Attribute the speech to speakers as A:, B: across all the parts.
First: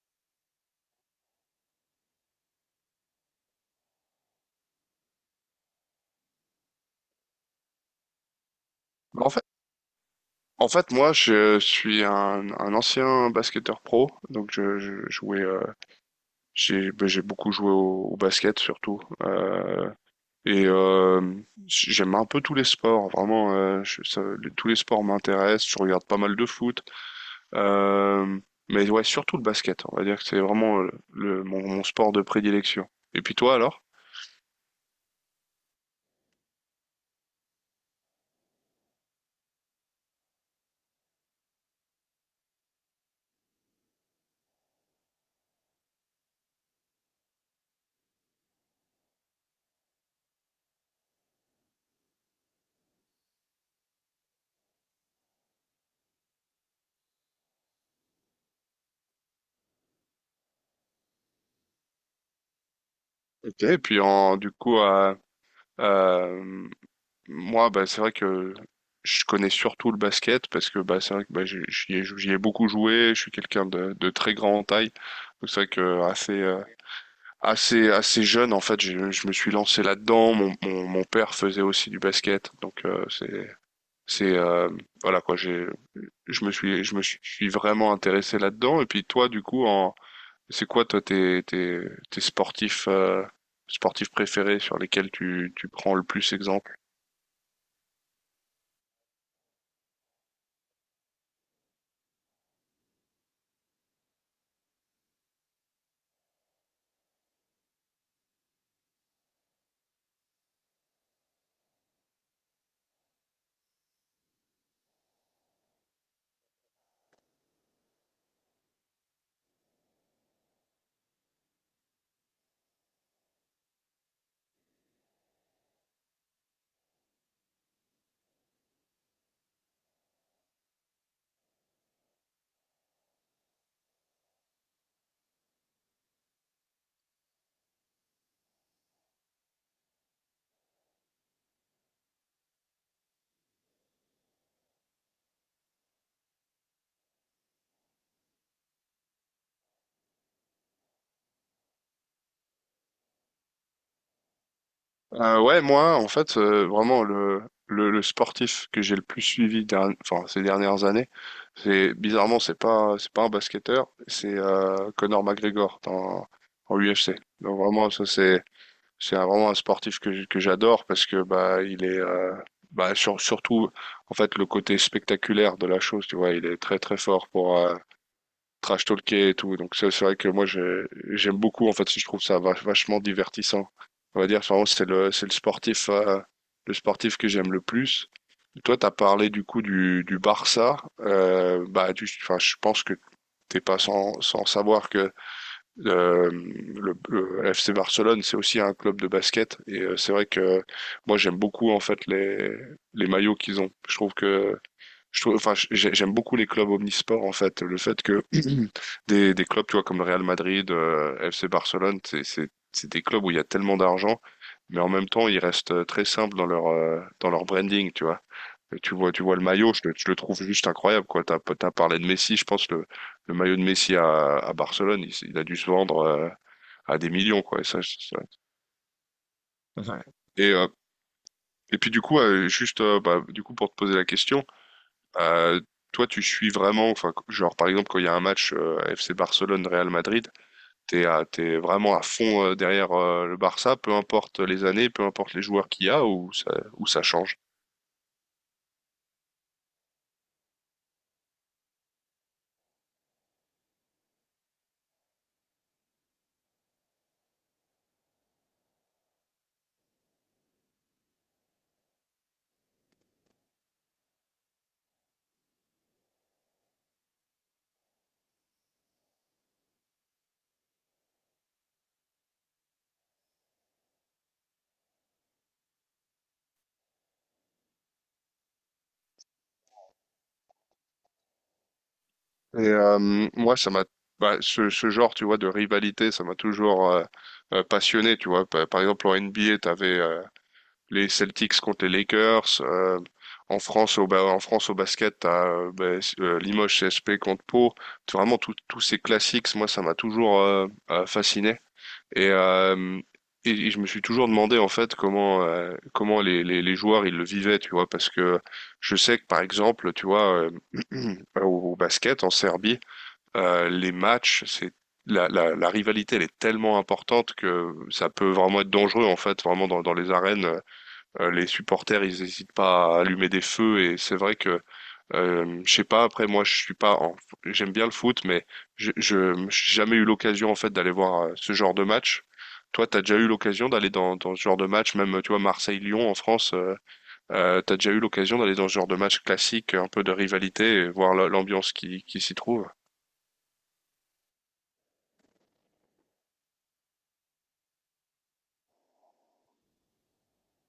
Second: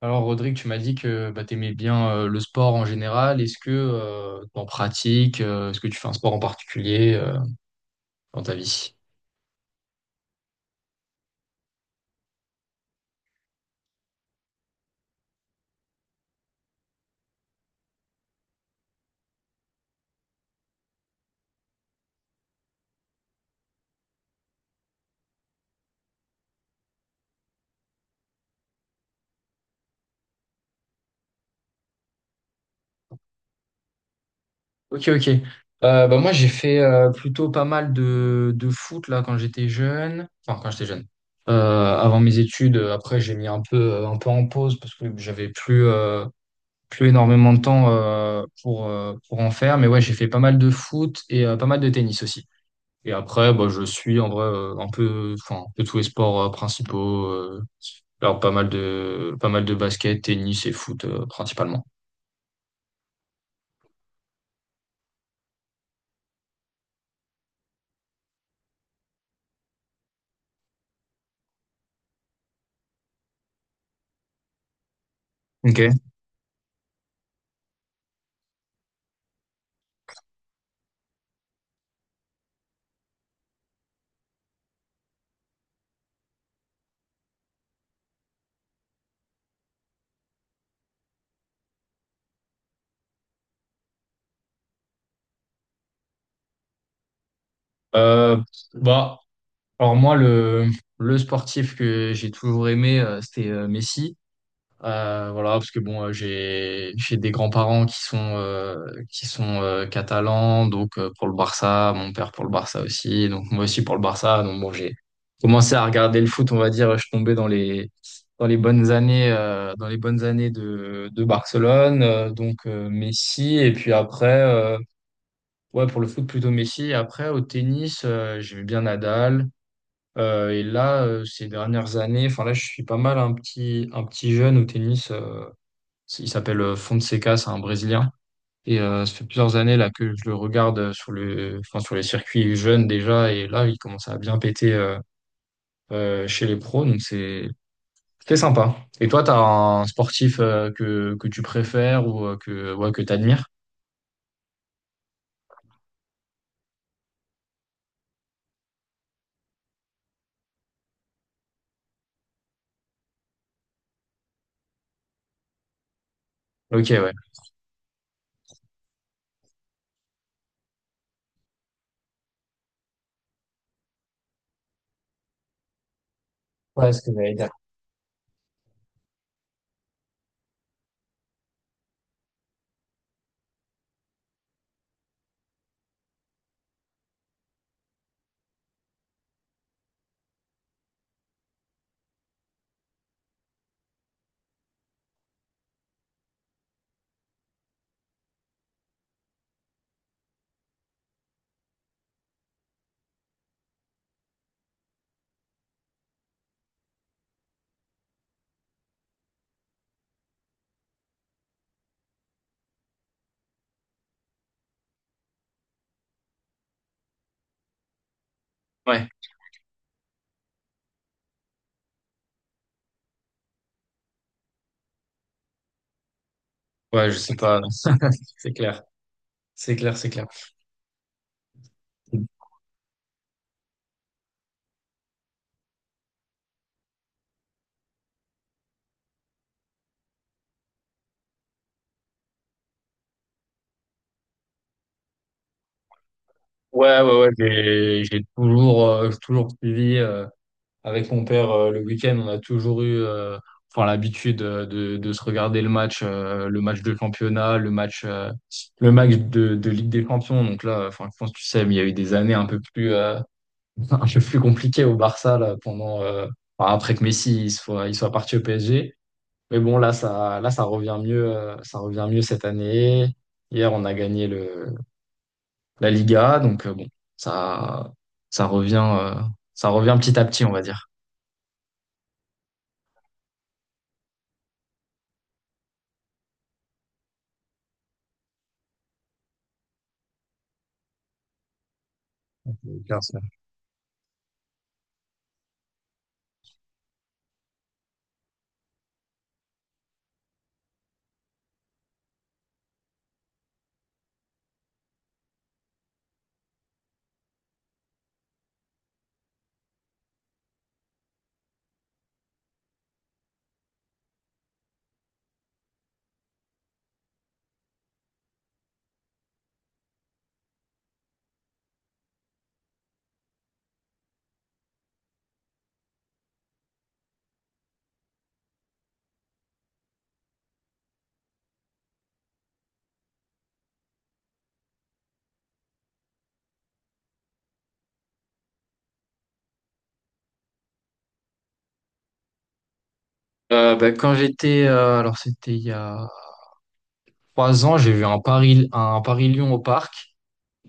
A: Alors, Rodrigue, tu m'as dit que bah, tu aimais bien le sport en général. Est-ce que tu en pratiques? Est-ce que tu fais un sport en particulier dans ta vie?
B: Bah, En fait, moi, suis un ancien basketteur pro, donc je jouais. J'ai beaucoup joué au basket surtout. Et euh, J'aime un peu tous les sports, vraiment. Tous les sports m'intéressent. Je regarde pas mal de foot, euh, mais ouais, surtout le basket. On va dire que c'est vraiment mon sport de prédilection. Et puis toi alors?
A: Ok, ok. Bah, moi, j'ai fait plutôt pas mal de foot là, quand j'étais jeune. Enfin, quand j'étais jeune. Avant mes études, après, j'ai mis un peu en pause parce que j'avais plus énormément de temps pour en faire. Mais ouais, j'ai fait pas mal de foot et pas mal de tennis aussi. Et après, bah, je suis en vrai enfin un peu tous les sports principaux. Alors pas mal de basket, tennis et foot principalement.
B: Ok, et puis du coup, à moi, bah, c'est vrai que je connais surtout le basket parce que bah, c'est vrai que bah, j'y ai beaucoup joué. Je suis quelqu'un de très grand en taille. Donc c'est vrai
A: Ok.
B: que assez jeune, en fait, je me suis lancé là-dedans. Mon père faisait aussi du basket. C'est, euh, voilà quoi, j'ai, je me suis vraiment intéressé là-dedans. Et puis toi, du coup, c'est quoi toi tes sportifs, sportifs préférés sur lesquels tu prends le plus exemple?
A: Euh, Bah, alors moi le sportif que j'ai toujours aimé, c'était Messi. Voilà, parce que bon, j'ai j'ai des grands-parents qui sont catalans, donc pour le Barça, mon père pour le Barça aussi, donc moi aussi pour le Barça. Donc bon, j'ai commencé à regarder le foot, on va dire, je tombais dans les bonnes années de Barcelone, donc Messi et puis après, ouais pour le foot plutôt Messi. Et après au tennis, j'aimais bien Nadal. Et là, ces dernières années, enfin là, je suis pas mal un petit jeune au tennis. Il s'appelle Fonseca, c'est un Brésilien. Et ça fait plusieurs années là que je le regarde enfin sur les circuits jeunes déjà. Et là, il commence à bien péter chez les pros. Donc c'est sympa. Et toi, t'as un sportif que tu préfères ou ouais, que t'admires?
B: Ouais, moi, en fait, vraiment, le sportif que j'ai le plus enfin, ces dernières années, c'est bizarrement, c'est pas un basketteur, c'est Conor McGregor dans, en
A: Ok, ouais.
B: UFC. Donc vraiment, c'est vraiment un sportif que j'adore parce que bah, il est, bah, sur- surtout, en fait, le côté spectaculaire de la chose, tu vois, il est très
A: Ouais,
B: très
A: ce que
B: fort
A: j'allais dire.
B: pour, trash talker et tout. Donc c'est vrai que j'aime beaucoup en fait, je trouve vachement divertissant. On va dire enfin, c'est le sportif que j'aime le plus. Toi t'as parlé du coup du Barça, bah tu enfin je pense que t'es pas sans savoir que le FC Barcelone c'est aussi un club de basket et c'est vrai que moi j'aime beaucoup en fait les maillots qu'ils ont. Je trouve, enfin, j'aime beaucoup les clubs omnisports en fait. Le fait que des clubs, tu vois, comme le Real Madrid, FC Barcelone, c'est des clubs où il y a tellement d'argent, mais en même temps, ils restent très simples dans leur branding, tu vois.
A: Ouais,
B: Tu vois le maillot, je le trouve juste incroyable, quoi. T'as parlé de Messi, je pense le maillot de Messi à Barcelone, il a dû se vendre à
A: ouais,
B: des
A: je sais
B: millions,
A: pas,
B: quoi. Et
A: non,
B: ça,
A: c'est c'est clair, c'est clair.
B: et puis du coup, du coup, pour te poser la question. Euh, toi, tu suis vraiment, enfin, genre par exemple quand il y a un match FC Barcelone-Real Madrid, t'es vraiment à fond derrière le Barça, peu importe les années, peu importe les joueurs qu'il y a ou
A: Ouais,
B: ça
A: ouais, ouais,
B: change.
A: j'ai toujours, toujours suivi. Avec mon père, le week-end, on a toujours eu enfin, l'habitude de se regarder le match de championnat, le match de Ligue des Champions. Donc là, enfin, je pense que tu sais, mais il y a eu des années un peu plus, un peu plus compliquées au Barça là, enfin, après que Messi il soit parti au PSG. Mais bon, là, ça revient mieux, ça revient mieux cette année. Hier, on a gagné la Liga, donc bon, ça, ça revient, ça revient petit à petit, on va dire.
B: Et moi, ce genre, tu vois, de rivalité, ça m'a toujours passionné, tu vois. Par exemple, en NBA, t'avais les Celtics contre les Lakers. En France, au basket, t'as Limoges CSP contre Pau. C'est Vraiment, tous ces classiques, moi, ça m'a toujours fasciné. Et, euh, et je me suis toujours demandé, en fait, comment les joueurs, ils le vivaient, tu vois. Parce que je sais que, par exemple, tu vois, au basket, en Serbie, les matchs, la rivalité, elle est tellement importante que ça peut vraiment être dangereux, en fait, vraiment dans les arènes. Les supporters, ils n'hésitent pas à allumer des feux et c'est vrai que je sais pas. Après, moi, je suis pas. En- J'aime bien le foot, mais j'ai jamais eu l'occasion en fait d'aller voir ce genre de match. Toi, t'as déjà eu l'occasion d'aller dans ce genre de match, même tu vois Marseille-Lyon en France. T'as déjà eu l'occasion d'aller dans ce genre de match classique, un peu de rivalité, et voir l'ambiance qui s'y trouve.
A: Ben, quand j'étais, alors c'était il y a 3 ans, j'ai vu un Paris-Lyon au parc.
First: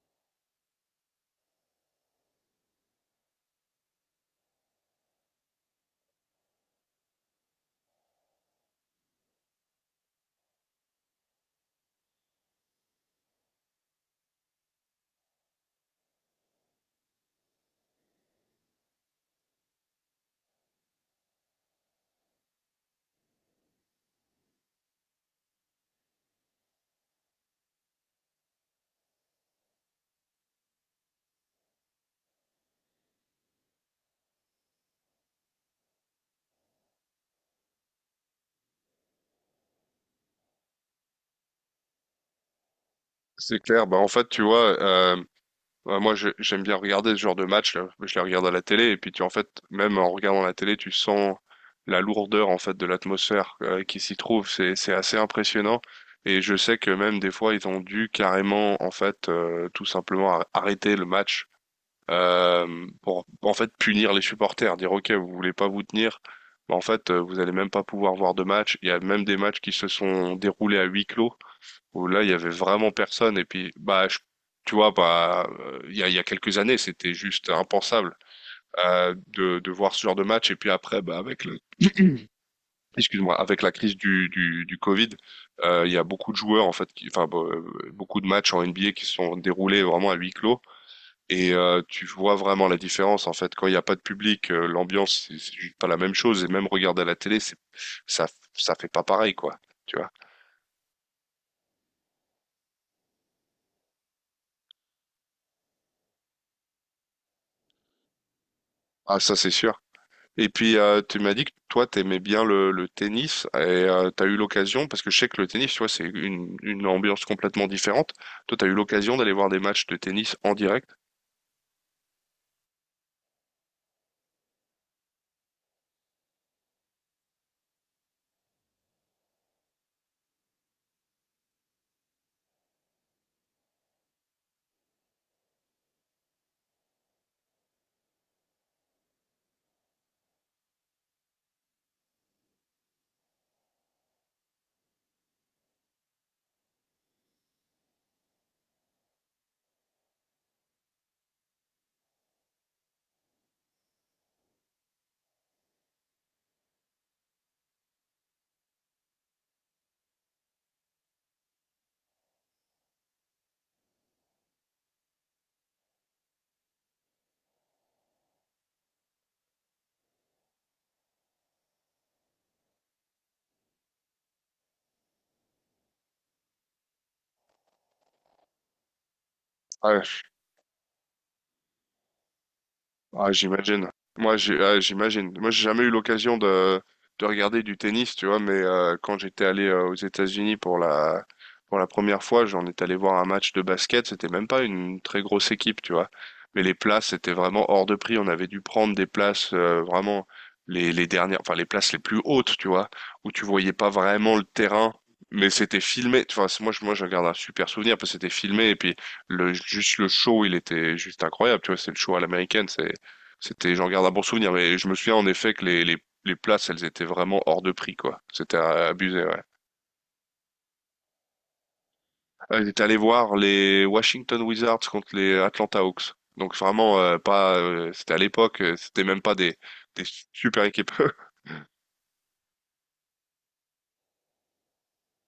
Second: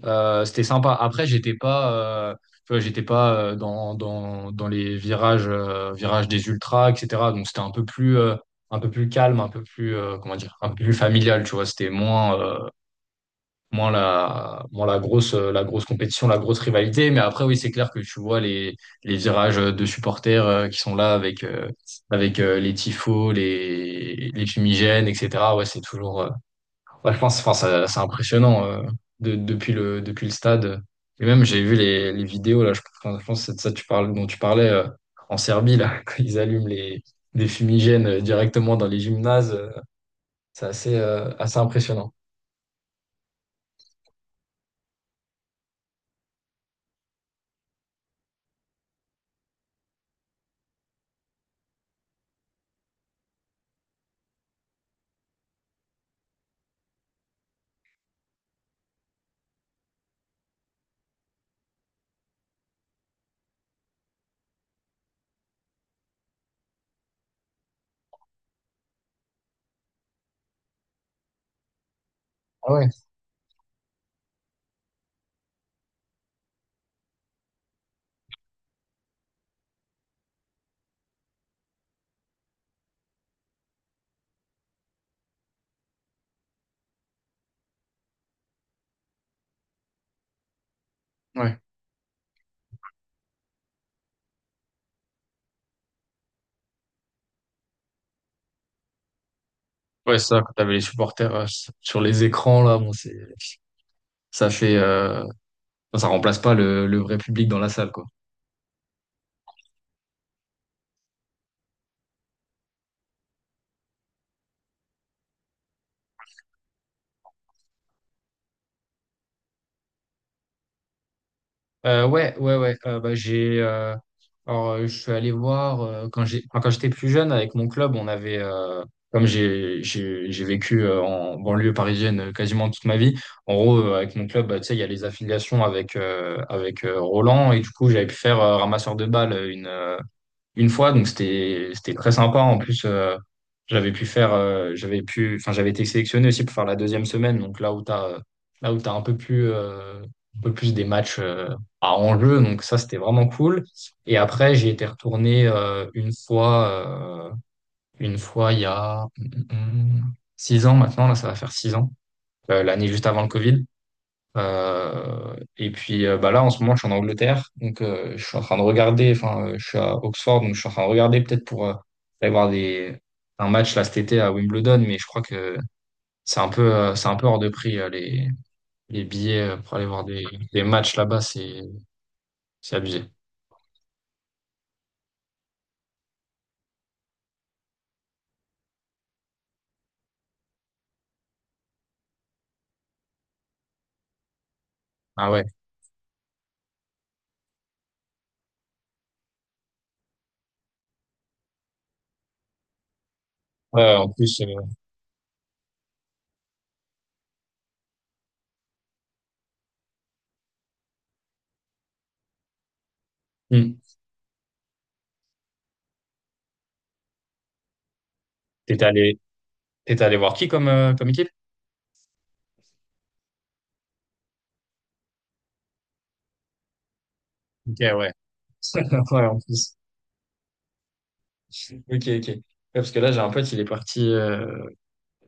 A: C'était sympa. Après, j'étais pas, euh, tu vois, j'étais pas dans les virages, virages des ultras, etc. Donc c'était un peu plus calme, comment dire, un peu plus familial, tu vois. C'était moins la grosse compétition, la grosse rivalité. Mais après, oui, c'est clair que tu vois les virages de supporters qui sont là avec, avec les tifos, les fumigènes, etc. Ouais, c'est toujours, ouais, je pense, enfin, c'est impressionnant depuis le stade. Et même, j'ai vu les vidéos, là, enfin, je pense que c'est de ça que tu parles, dont tu parlais en Serbie, là, quand ils allument des fumigènes directement dans les gymnases. C'est assez impressionnant.
B: C'est clair. Bah en fait, tu vois. Ouais, moi, j'aime bien regarder ce genre de match là. Je les regarde à la télé et puis tu en fait, même en regardant la télé, tu sens la lourdeur en fait de l'atmosphère qui s'y trouve. C'est assez impressionnant. Et je sais que même des fois, ils ont dû carrément en fait tout simplement arrêter le match pour en fait punir les supporters, dire OK, vous voulez pas vous tenir, mais en fait, vous allez même pas pouvoir voir de match. Il y a même des matchs qui se sont déroulés à huis clos où là, il y avait
A: Ah ouais.
B: vraiment personne. Et puis, tu vois, bah, il y a quelques années, c'était juste impensable de voir ce genre de match. Et puis après, bah, avec excuse-moi, avec la crise du Covid, il y a beaucoup de joueurs en fait, beaucoup de matchs en NBA qui se sont déroulés vraiment à huis clos. Et tu vois vraiment la différence en fait. Quand il n'y a pas de public, l'ambiance, c'est juste pas la même chose. Et même regarder à la télé, ça, ça fait pas pareil, quoi. Tu vois.
A: Ouais, c'est ça, quand t'avais les supporters sur les écrans, là, bon, ça fait, euh, ça remplace pas le vrai public dans la salle, quoi.
B: Ah, ça, c'est sûr. Et puis, tu m'as dit que toi, t'aimais bien le tennis et t'as eu l'occasion, parce que je sais que le tennis, tu vois, c'est une ambiance complètement différente. Toi, t'as eu l'occasion d'aller voir des matchs de tennis en direct?
A: Ouais, ouais, ouais, bah, je suis allé voir, quand quand j'étais plus jeune, avec mon club, on avait, comme j'ai vécu en banlieue parisienne quasiment toute ma vie, en gros, avec mon club, bah, tu sais, il y a les affiliations avec, avec Roland, et du coup, j'avais pu faire ramasseur de balles, une fois, donc c'était très sympa. En plus, j'avais pu faire, j'avais pu, enfin j'avais été sélectionné aussi pour faire la deuxième semaine, donc là où t'as un peu plus des matchs à enjeu, donc ça c'était vraiment cool. Et après j'ai été retourné une fois il y a 6 ans maintenant, là ça va faire 6 ans, l'année juste avant le Covid. Et puis bah là, en ce moment, je suis en Angleterre. Donc, je suis en train de regarder. Enfin, je suis à Oxford. Donc, je suis en train de regarder peut-être pour aller voir un match là cet été à Wimbledon. Mais je crois que c'est un peu hors de prix les billets pour aller
B: Ah,
A: voir des matchs là-bas. C'est abusé.
B: ah, j'imagine. Moi, j'ai jamais eu l'occasion de regarder du tennis, tu vois, mais quand j'étais allé aux États-Unis pour pour la première fois, j'en étais allé voir un match de basket. C'était même pas une très
A: Ah ouais.
B: grosse équipe, tu vois. Mais les places étaient vraiment hors de prix. On avait dû prendre des places vraiment les dernières, enfin les places les plus hautes, tu vois, où tu voyais pas
A: Ouais, en
B: vraiment
A: plus,
B: le terrain. Mais c'était filmé, tu vois, moi, je garde un super souvenir parce que c'était filmé et puis juste le show, il était juste incroyable, tu vois, c'est le show à l'américaine, c'était,
A: hmm.
B: j'en regarde un bon souvenir, mais je me souviens en effet que les places, elles étaient vraiment hors de prix, quoi. C'était
A: T'étais allé,
B: abusé, ouais.
A: t'étais allé voir qui comme équipe?
B: J'étais allé voir les Washington Wizards contre les Atlanta Hawks. Donc vraiment pas,
A: Ok, ouais.
B: c'était à l'époque, c'était même
A: Ouais,
B: pas
A: en plus.
B: des super équipes.
A: Ok, ok. Ouais, parce que là, j'ai un pote, il est parti.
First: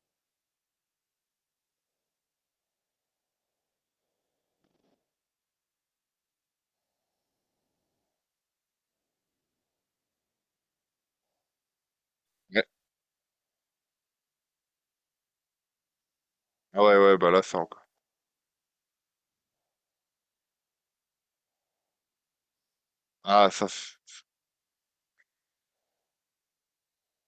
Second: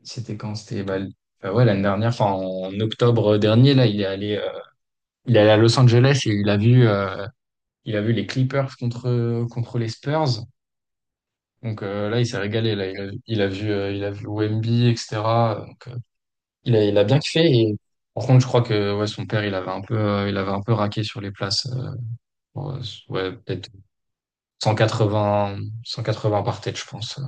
A: C'était quand? C'était bah, ouais, l'année dernière, enfin en octobre dernier, là, il est allé à Los Angeles et il a vu les Clippers contre les Spurs. Donc là, il s'est
B: Ouais,
A: régalé. Là, il a vu Wemby, etc. Donc, il a,
B: ah
A: il
B: ouais,
A: a
B: ouais,
A: bien
B: bah là
A: kiffé.
B: ça
A: Et,
B: encore.
A: par contre, je crois que ouais, son père, il avait un peu, il avait un peu raqué sur les places. Pour, ouais,
B: Ah ça,
A: peut-être
B: c'est-
A: 180, 180 par tête, je pense.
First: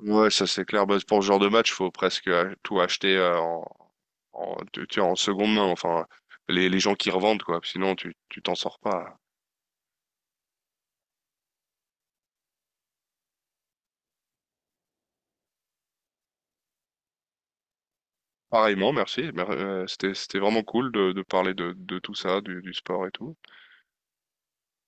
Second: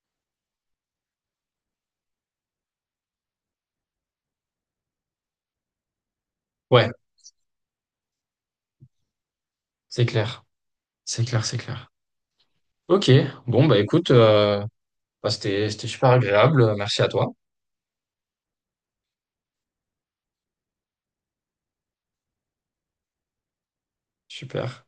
B: ouais, ça c'est clair. Bah, pour ce genre de match, faut presque tout acheter en, tu vois, en seconde main. Enfin, les
A: Ouais,
B: gens qui revendent quoi. Sinon tu t'en sors pas.
A: c'est clair, c'est clair, c'est clair. Ok, bon bah écoute. Bah, c'était super agréable. Merci à toi.
B: Pareillement, merci. C'était, c'était vraiment cool de parler de tout ça, du sport et tout.
A: Super.